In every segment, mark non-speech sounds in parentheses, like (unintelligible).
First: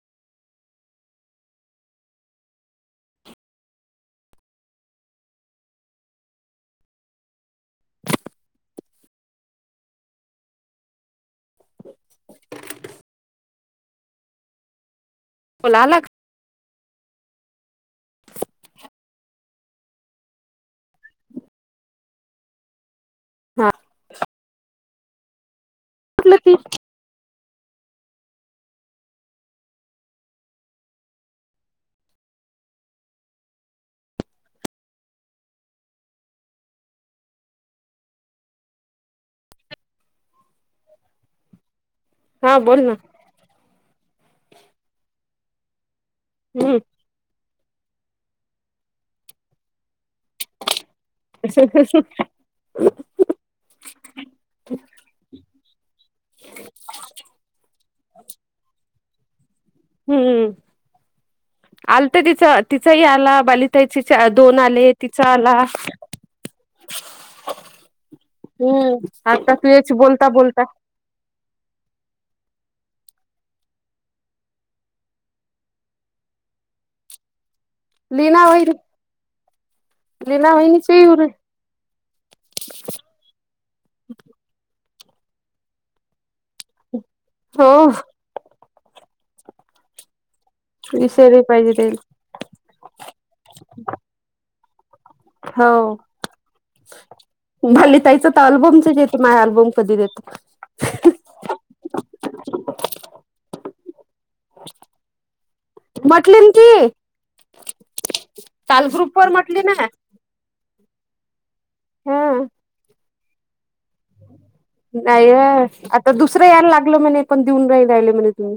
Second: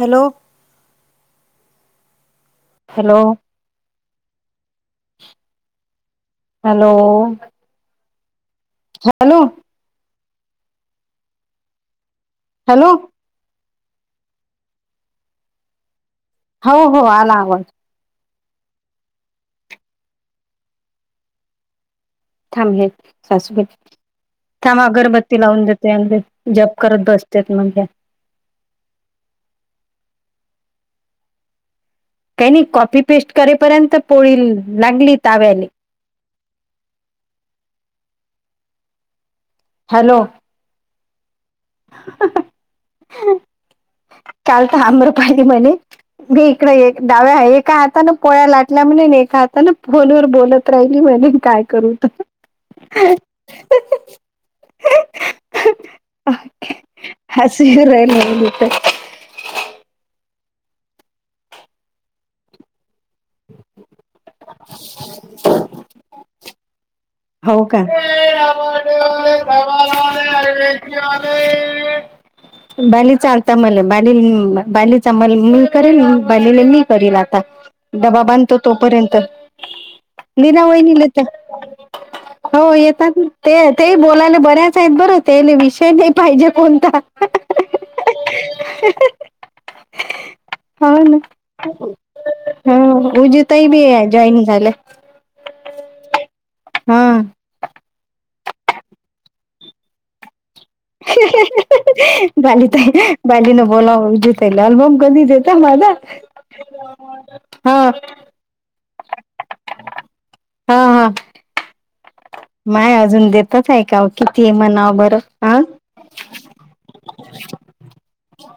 Hello hello, hello. झालू (inaudible) hello. ओला लाग हो हो आला आवाज. थांबले सासू हा थांब अगरबत्ती लावून देते आणि जप करत बस त्यात म्हणत्या काही नाही कॉपी पेस्ट करेपर्यंत पोळी लागली तव्याले. हॅलो. ह हा बोल ना. चालत आम्रपाली म्हणे बी इकड हम्म येत डाव्या एका हातानं पोळ्या लाटल्या म्हणे, एका हातानं फोनवर बोलत राहिली म्हणे. काय करू त असे ही राहिले लोकं. हम्म आलतं तिचं तिचही आला बाली ताईची चे दोन आले, तिचा आला. हो का हम्म, आता तुझ्याशी बोलता बोलता. (inaudible) बालीचा आता मल बाली बालीचा मल मी करेल बालीले मी करील आता. डबा लीना बांधतो वहिनी तोपर्यंत लीना निना वहिनीचे वहिणीला उर येतं. हो येतात ते ते बोलायला बऱ्याच आहेत बरं ते विषय नाही पाहिजे कोणता. हो हो ना. विसरली पाहिजे ते हं ऊजा ताईबी हाय, जॉइनिंग झालंय. हो. हा भले ताईचं तर अल्बमच येथे माझ अल्बम कधी देते? बाली त बाली न बोलाओ (unintelligible) ते अल्बम कधी देता मला? म्हटले ना ती हा. काल ग्रुपवर म्हटली ना हा, हा. हा. माय अजून देतच आहेका ओ किती मन नाहीय, आता दुसरं यायला लागलं म्हणे पण देऊन नाही राहिले म्हणे तुम्ही.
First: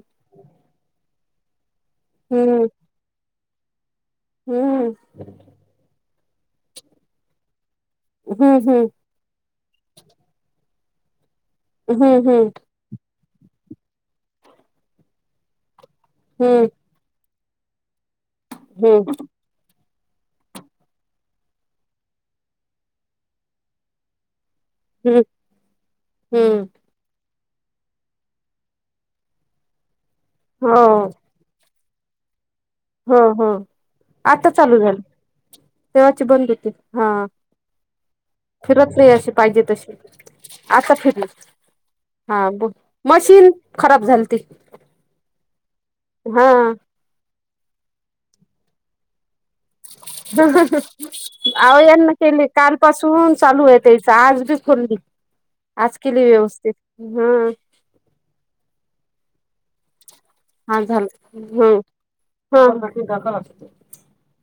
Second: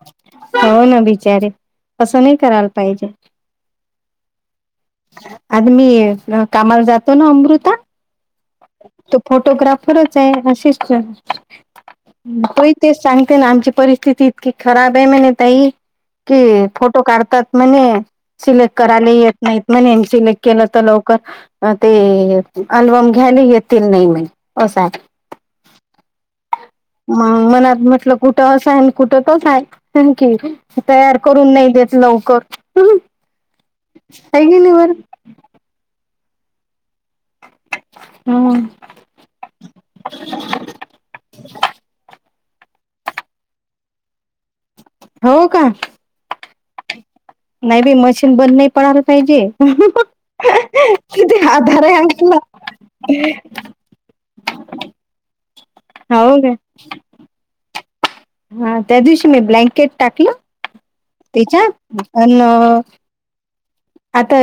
हो ना बिचारे असं नाही हम्म करायला पाहिजे. हम्म. आज मी कामाला जातो ना अमृता हम्म हम्म. तो फोटोग्राफरच आहे असिस्टंट. हम्म हम्म हम्म तो इथ ते सांगते ना. आमची परिस्थिती इतकी खराब आहे म्हणे ताई, हम्म की फोट तो काढतात म्हणे. सिलेक्ट करायला हम्म ये नाहीत म्हणे आणि सिलेक्ट केलं तर लवकर अ ते अल्बम गेले येतील नाही म्हणे असा. हं हम्म. मग मनात म्हटलं कुठं असं आहे आणि कुठ तसं आहे. सांग की हो तयार करून नाही देत लवकर. आहे हो हो, आता की नाही चालू बरं झालं. तेव्हाची बंद होती, हा. फिरत नाही अशी पाहिजे तशी, आता फिरली. हा बोल, मशीन खराब झालती. हो का. हां. नाही बाई मशीन बंद नाही पडालं पाहिजे. किती अहो आधार आहे यांना अंगाला केली, काल पासून चालू हायत. तेच आजबी खोलली, आज केली हो का व्यवस्थित हा. हा त्या दिवशी मी ब्लँकेट टाकलं. हा झालं. हं त्याच्यात अन हो. आता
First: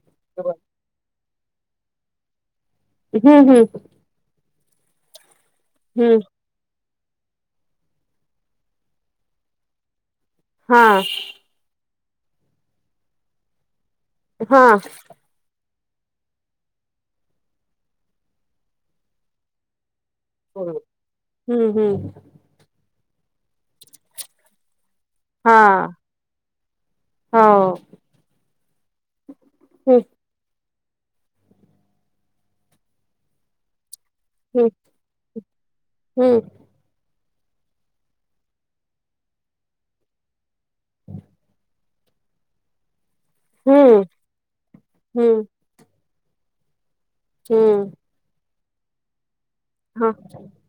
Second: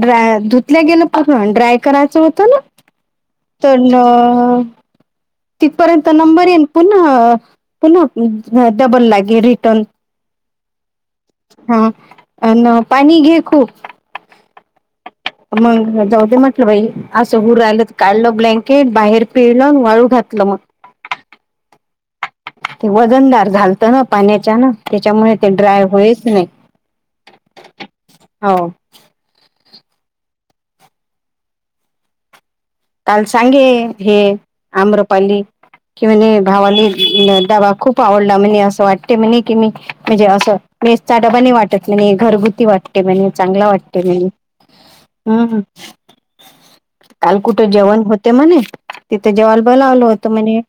ड्रा धुतल्या गेलं (unintelligible) ड्राय करायचं होतं ना. हम्म हम्म (unintelligible) तिथपर्यंत हम्म नंबर येन. पुन्हा पुन्हा डबल लागे रिटर्न. हां. हं, अन पाणी घे खूप. हां. मग जाऊ देे म्हटलं बाई असं हु राहिलं तर काढलं ब्लँकेट बाहेर पिळलं आणि वाळू घातलं. मग हम्म हम्म. ते वजनदार झालतं ना पाण्याच्यानं. त्याच्यामुळे ते हा ड्राय होयत नाही हो. हं. काल सांगे हे हम्म आम्रपाली, की म्हणे हम्म भावाले डबा खूप आवडला म्हणे. असं वाटते म्हणे, की मी म्हणजे असं मेसचा डबा नाही वा चटणी घरगुती वाटते म्हणे, चांगला हम्म वाटते म्हणे. हम्म हं हं. कुठं हम्म जेवाण होते म्हणे. तिथं जेवाल बोलावल हा होतं म्हणे,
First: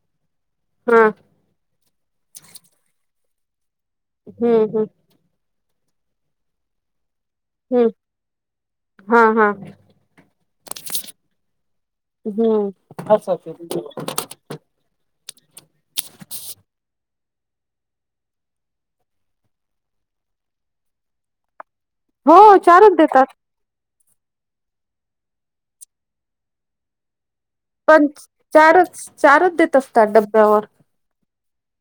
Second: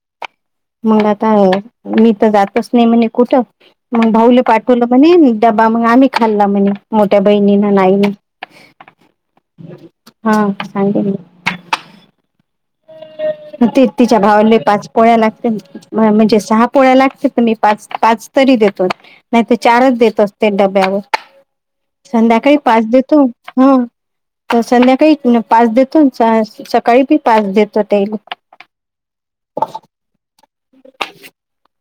हा मग आता मी तर जातच नाही म्हणे कुठं, मग भाऊले हम्म पाठवलं हम्म म्हणे मी. डबा मग आम्ही खाल्ला म्हणे. मोठ्या बहिणी हम्म नाही म्हणे, हा हा हा सांगते म्हणे. हम्म (inaudible) भावले पाच पोळ्या लाटते ना. म्हणजे सहा पोळ्या लागते, तर मी पाच पाच तरी देतो. नाही त चारच देत असते डब्यावर हो संध्याकाळी पाच चारच देतो. देतात हम्म तर संध्याकाळी न पाच देतो सकाळी भी पाच दे पण चारच चारच देत असतात डब्यावर.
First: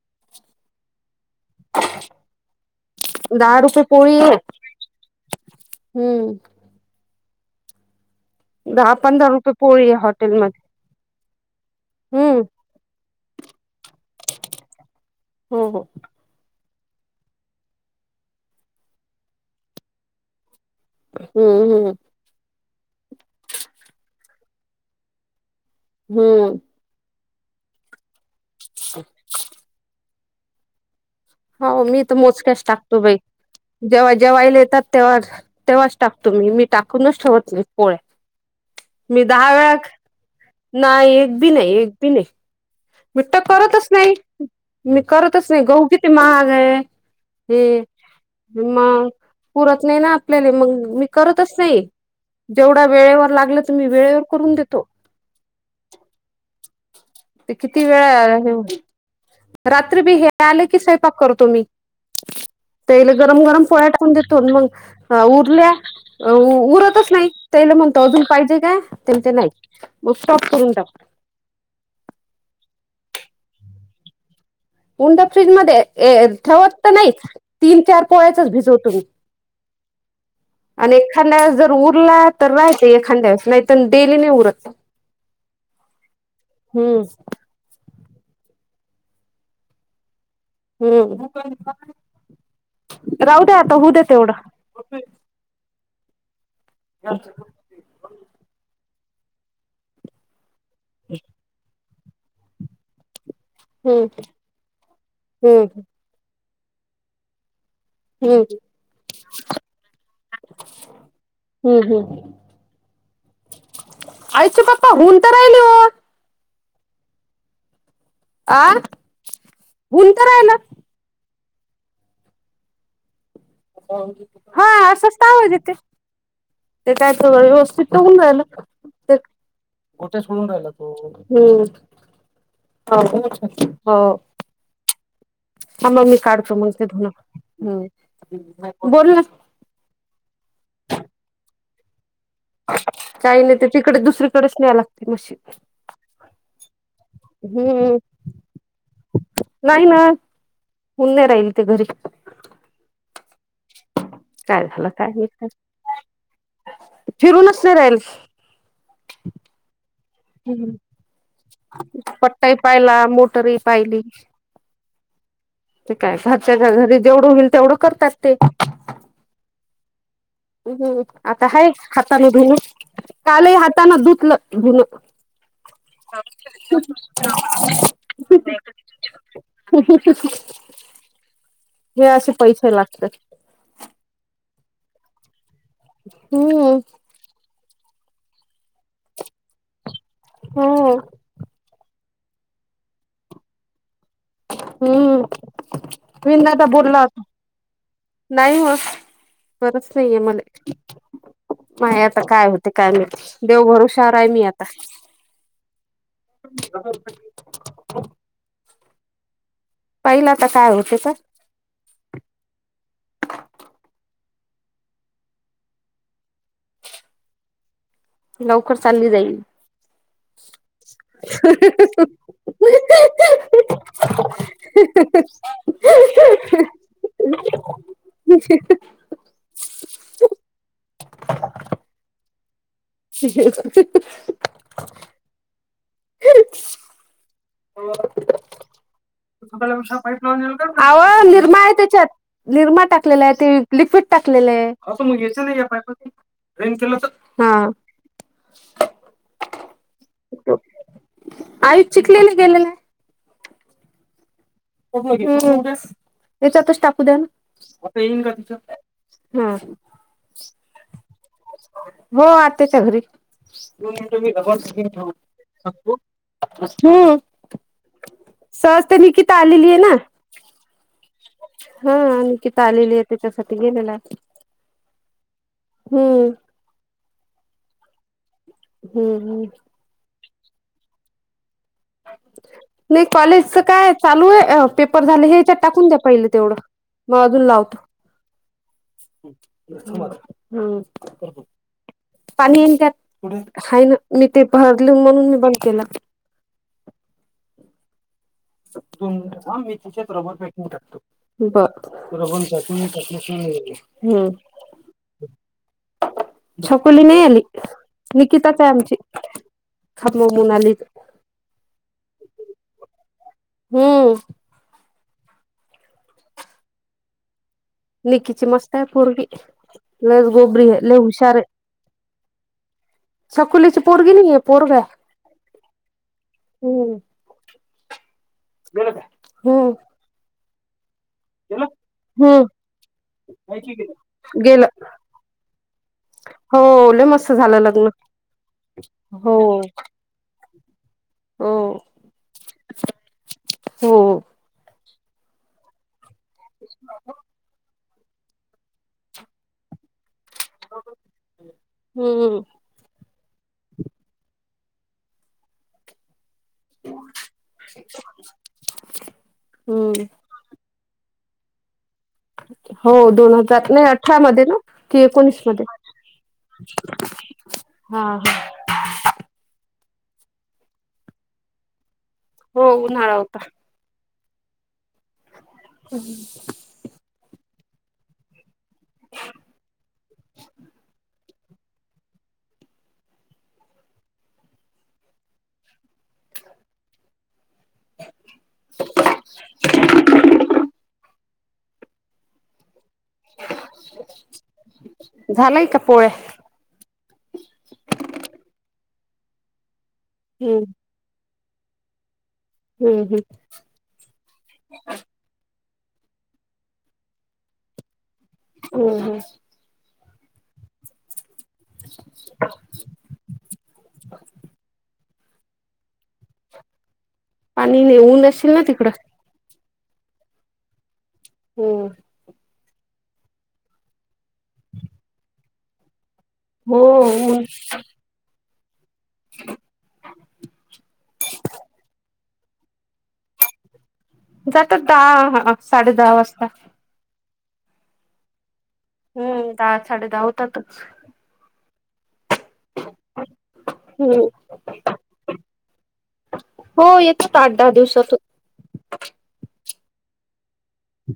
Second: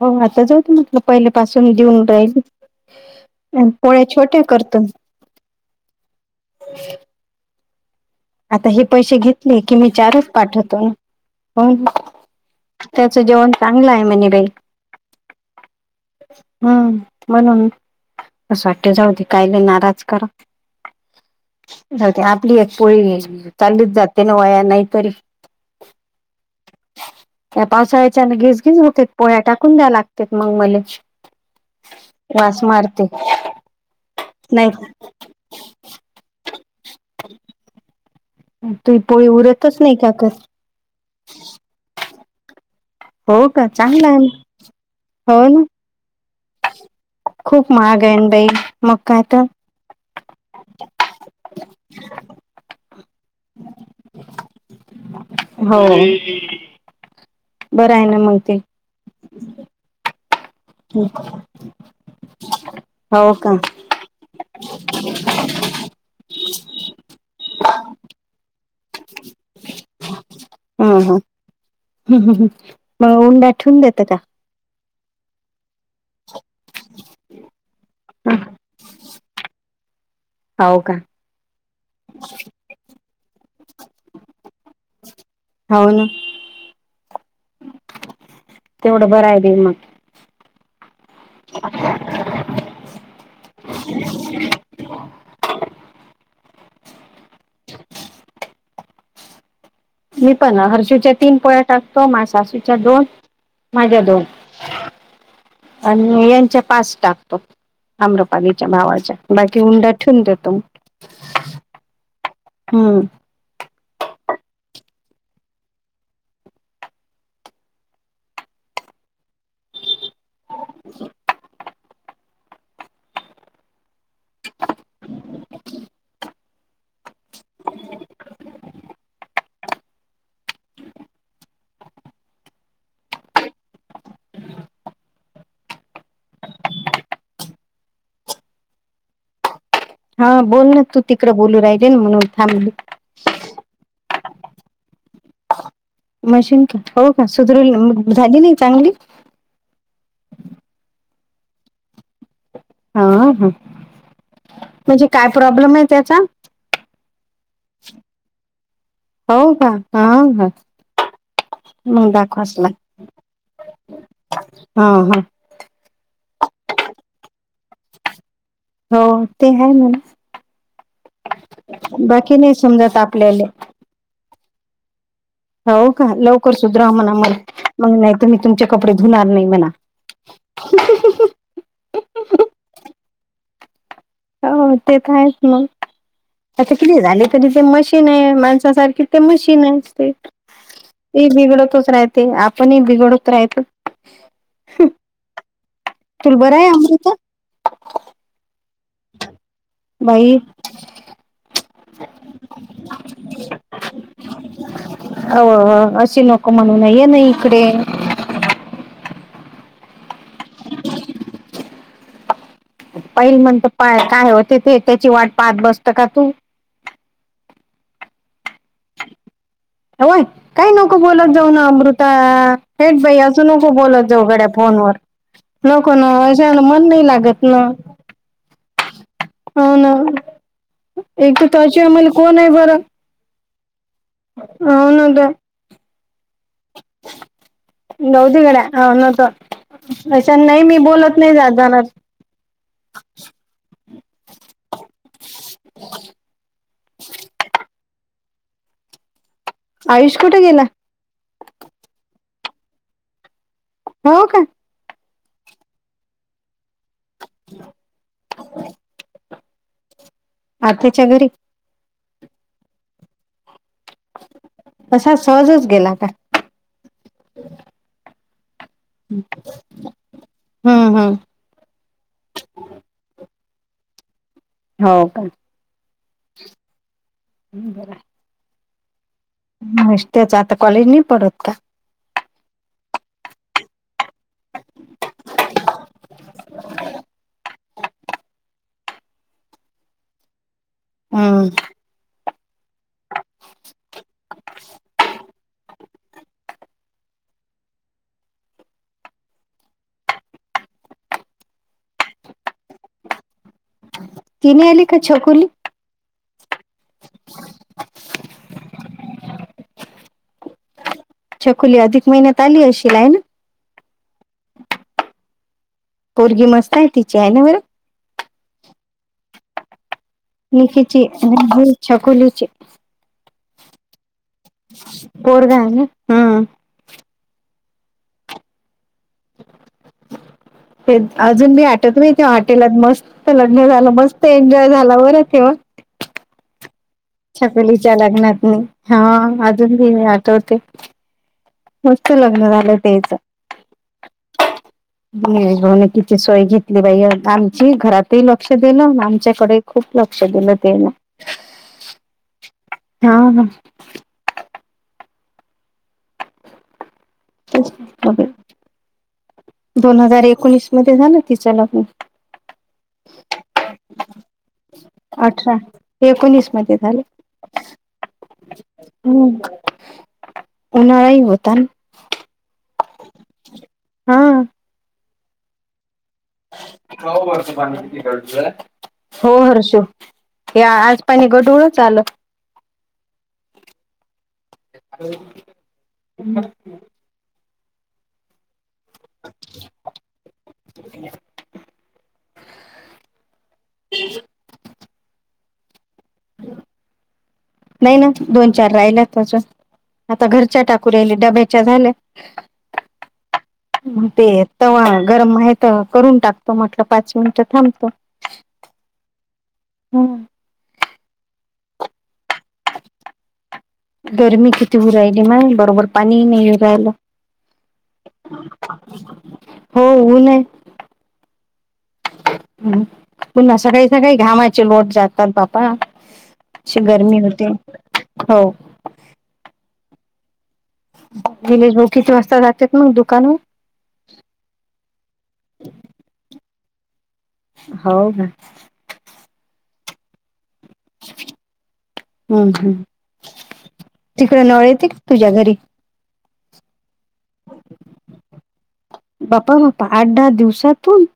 हो आता जाऊत मत तो पहिले पासून देऊन राहीली दहा आणि रुपये पोळ्या पोळी आहे छोट्या करतो मी. हम्म. (unintelligible) आता हे दहा पैसे पंधरा रुपये घेतले, की मी पोळी आहे चारच हॉटेलमध्ये पाठवतो. हम्म हम्म त्याचं जेवण चांगलं आहे म्हने बार्ई. हो हो. हम्म म्हणून असं वाटते जाऊ दे कायले नाराज करा. हम्म हम्म जाऊदे आपली एक चाल्लीच जाते ना वाया नाहीतरी हम्म. या पावसाळ्याच्यान घीसघीस होत पोळ्या टाकून द्याव लागत मग मले. हो मी तर मोजक्याच वास टाकतो मारते बाई जेव्हा जेवाईला येतात नाही तेव्हा तेव्हाच टाकतो मी मी टाकूनच ठेवत नाही पोळ्या. तूई पोळी उरतच नाही काकर. नाय एक बी नाही एक बी नाही. मी त हो का करतच चांगला नाही आहे ना. मी हो करतच ना नाही गहू किती महाग आहे. खूप हे महाग आहे ना बाई मग काय तर पुरत नाही ना आपल्या मग मी करतच नाही जेवढा वेळेवर लागलं तर मी वेळेवर करून देतो. हो ते किती बरं वेळा ना आहे ते मग? रात्री भी हे आले की स्वयंपाक करतो मी त्याला हो गरम का गरम पोळ्या टाक कुन देतो मग आ उरल्या. अ उ उरतच नाही त्याला म्हणतो अजून पाहिजे काय ते म्हणते नाही. उत्सात हम्म हम्म मग ऊंडा ठेवून देतं का? उंडा फ्रीजमध्ये आहे. अ ठेवत पण नाही तीन-चार पोळ्याचच भिजवतो मी. हो का आणि एखांद्या वेळेस जर उरला तर राहाते एखांद्या वेळेस नाहीतर डेली नाही उरत. ह्म हम्म. तेवढं बरं आहे‌ दिमाग. हम्म राहू द्या आता होऊ द्या तेवढं. (unintelligible) रात्री पुत मी पण हर्षीच्या तीन पोळ्या टाकतो माय सासूच्या दोन माझ्या हम्म दोन हम्म आणि यांच्या पाच टाकतो. हम्म आम्रपालीच्या भावाच्या बाकी उंडा ठेवून देतो. हम्म हम्म. हम्म. आयूष चे पप्पा हूऊन तरायली हो. आ होऊन तरायला. हा असच तर आवाज येते. ते त्याच्याकडे व्यवस्थित तवून राहिलं. कोठ्या सोडून राहिला तो हम्म. (unintelligible) हो. थांबा मी काढतो मग ते धुना हम्म बोल ना. हा बोल ना तू तिकडं बोलू राहिली ना म्हणून थांबली. काही नाही ते तिकडे दुसरीकडेच न्या लागते मशीन. मशीन का हो का सुधरेलना हम्म मग झाली नाही चांगली? नाही ना हुउना राहील ते घरी. हा ह काय झालं म्हणजे नाही काय प्रॉब्लेम आहे त्याचा? फिरूनच नाही राहील हो का? हा हा मग पट्टा ही दाखवाच लागत पाहिला मोटर इ पाहिली हा हा ते काय सात सी हजारी जेवढं होईल तेवढं करतात ते हो ते आहे ना आता ह हाताने नाही धुण समजत आपल्याले कालही हाताानं धुतलं धुण. हो का लवकर सुधराव म्हणा मग मग नाही तुम्ही तुमच्या कपडे धुणार नाही मणा (unintelligible) हे असे पैसे लागतात हो ते का आहेच मग हम्म आता किती झाले? तरी जे मशीन आहे माणसासारखी ते मशीन आहे ते हो ते बिघडतच राहते आपणही बिघडत राहत. हम्म तुला बरं विंदता आहे बोलला अमृता होता नाही व पर नाही आहे बाई मला माय आता काय होते काय माहिती, देव भरोश्यावर आहे मी आता. अ असशी नोक म्हणूनये ना इकडे पाहिलं आता काय होतंय तर पहिल म्हणत काय होते ते त्याची वाट पाहत बसतं का तू? लवकर चालली जाईल होय काही नको बोलत जाऊ ना अमृता हेेट भाई असू नको बोलत जाऊ घड्या फोनवर लको नाजन मन नाही लागत ना (unintelligible) हो ना एक तर तची आमला कोण आहे बरं? (unintelligible) हो ना ता जाऊ दे गड्या हो ना तर अशा नाही मी बोलत अहो नाही जात निर्मा आहे जाणार त्याच्यात निरमा टाकलेला आहे ते लिक्विड टाकलेलं आहे. हा आयुष कुठ गेला? आयुचीक हो का? हम्म याचा तच टाकू द्या ना. हम्म आत्याच्या घरी हो आत्याच्या घरी तसा सहजच गेला का? हम्म सहज तेनी त्ता आलेली आहे ना हम्म हम्म. हो अंकिता आलेली आहे, त्याच्यासाठी गेलेला आहे हो का हम्म बरंय हम्म हम्म नाश्त्याच कॉलेज नाही पढत का? नाही कॉलेजचं काय चालू आहे पेपर झालं हेच्यात टाकून द्या पहिले तेवढं मग अजून लावतो (inaudible) हम्म अं पाणी येन त्यात कुठेय हाय ना मी ते भरल म्हणून मी बंद केलं. त ह मी तिच्यातरोबर पॅकिंग टकतो बर. तुला कोण (unintelligible) हम्म ती नाही आली का छकुली? छप कुली नाही आली निकिताच आहे आमची खा मोमून आली. छकुली अधिक महिन्यात आली अशील हाय ना. हम्म. पोरगी मस्त आहे तिची आहे ना बरं. निकिची मस्त आहे पोरगी. लयचं गोबरीये लय निकीची हुशारयं आणि छकुलीची छकुलीची पोरगी नाहीये. पोरग आहे पोरगं हाय ना हम्म. हम्म गेल का? हम. ते अजून मी आठत नाही त्या हम्म हॉटेलात मस्त लग्न झालं मस्त गेलं एन्जॉय झाला बरं त्यो. हो लई मस छकुलीच्या लग्नातनी हा हो अजून बी मी आठवते. हो मस्त लग्न झालं तेच हो निलेश भाऊनं कि सोय घेतली बाई आमची घरातही लक्ष दिलं अन आमच्याकडे खूप लक्ष दिलं तेला हम्म हा ना. तेच बघ (inaudible) दोन हम्म हजार एकोणीस मध्ये झालं तिचं लग्न. हो दोन हजार नाही अठरा मध्ये ना की एकोणीस अठरा मध्ये. एकोणीस मध्ये झालं हा हा. हम्म उन्हाळाही होता ना. हो उन्हाळा होता. हा. हम्म. का ओ वरचं पाणी किती गडतय. हो हर्ष हे आज पाणी गडूळचं आलं हम्म. (inaudible) झालाय का पोळ्या. नाही ना दोन चार राहिल्यात अजून आता हम्म घरच्या टाकू राहिले डब्याच्या झाल्या. हम्म हम्म. मग ते तवा गरम आहे तर करून टाकतो म्हटलं पाच मिनिटं थांबतो. हं हं. हम्म. (inaudible) गरमी किती होऊ राहिली माय बरोबर पाणीही नाही राहिलं. आणि नाई ऊन अशील ना तिकडं. हो ऊनयं. हम्म. पुन्हा सकाळी सकाळी घामाचे लोट जातात बापा. हो अशी गरमी ऊन होते हो. (inaudible) निलेश भाऊ किती वाजता जातेत मंग दुकानवर? जात दहा ह साडे दहा वाजता. होव ना. हम्म दहा साडे दहा होतातचं. हम्म हं हम्म तिकडे नळ येते का तुझ्या घरी? हो येतात आठ दहा दिवसातून. बाप्पा बाप्पा आठ दहा दिवसातून.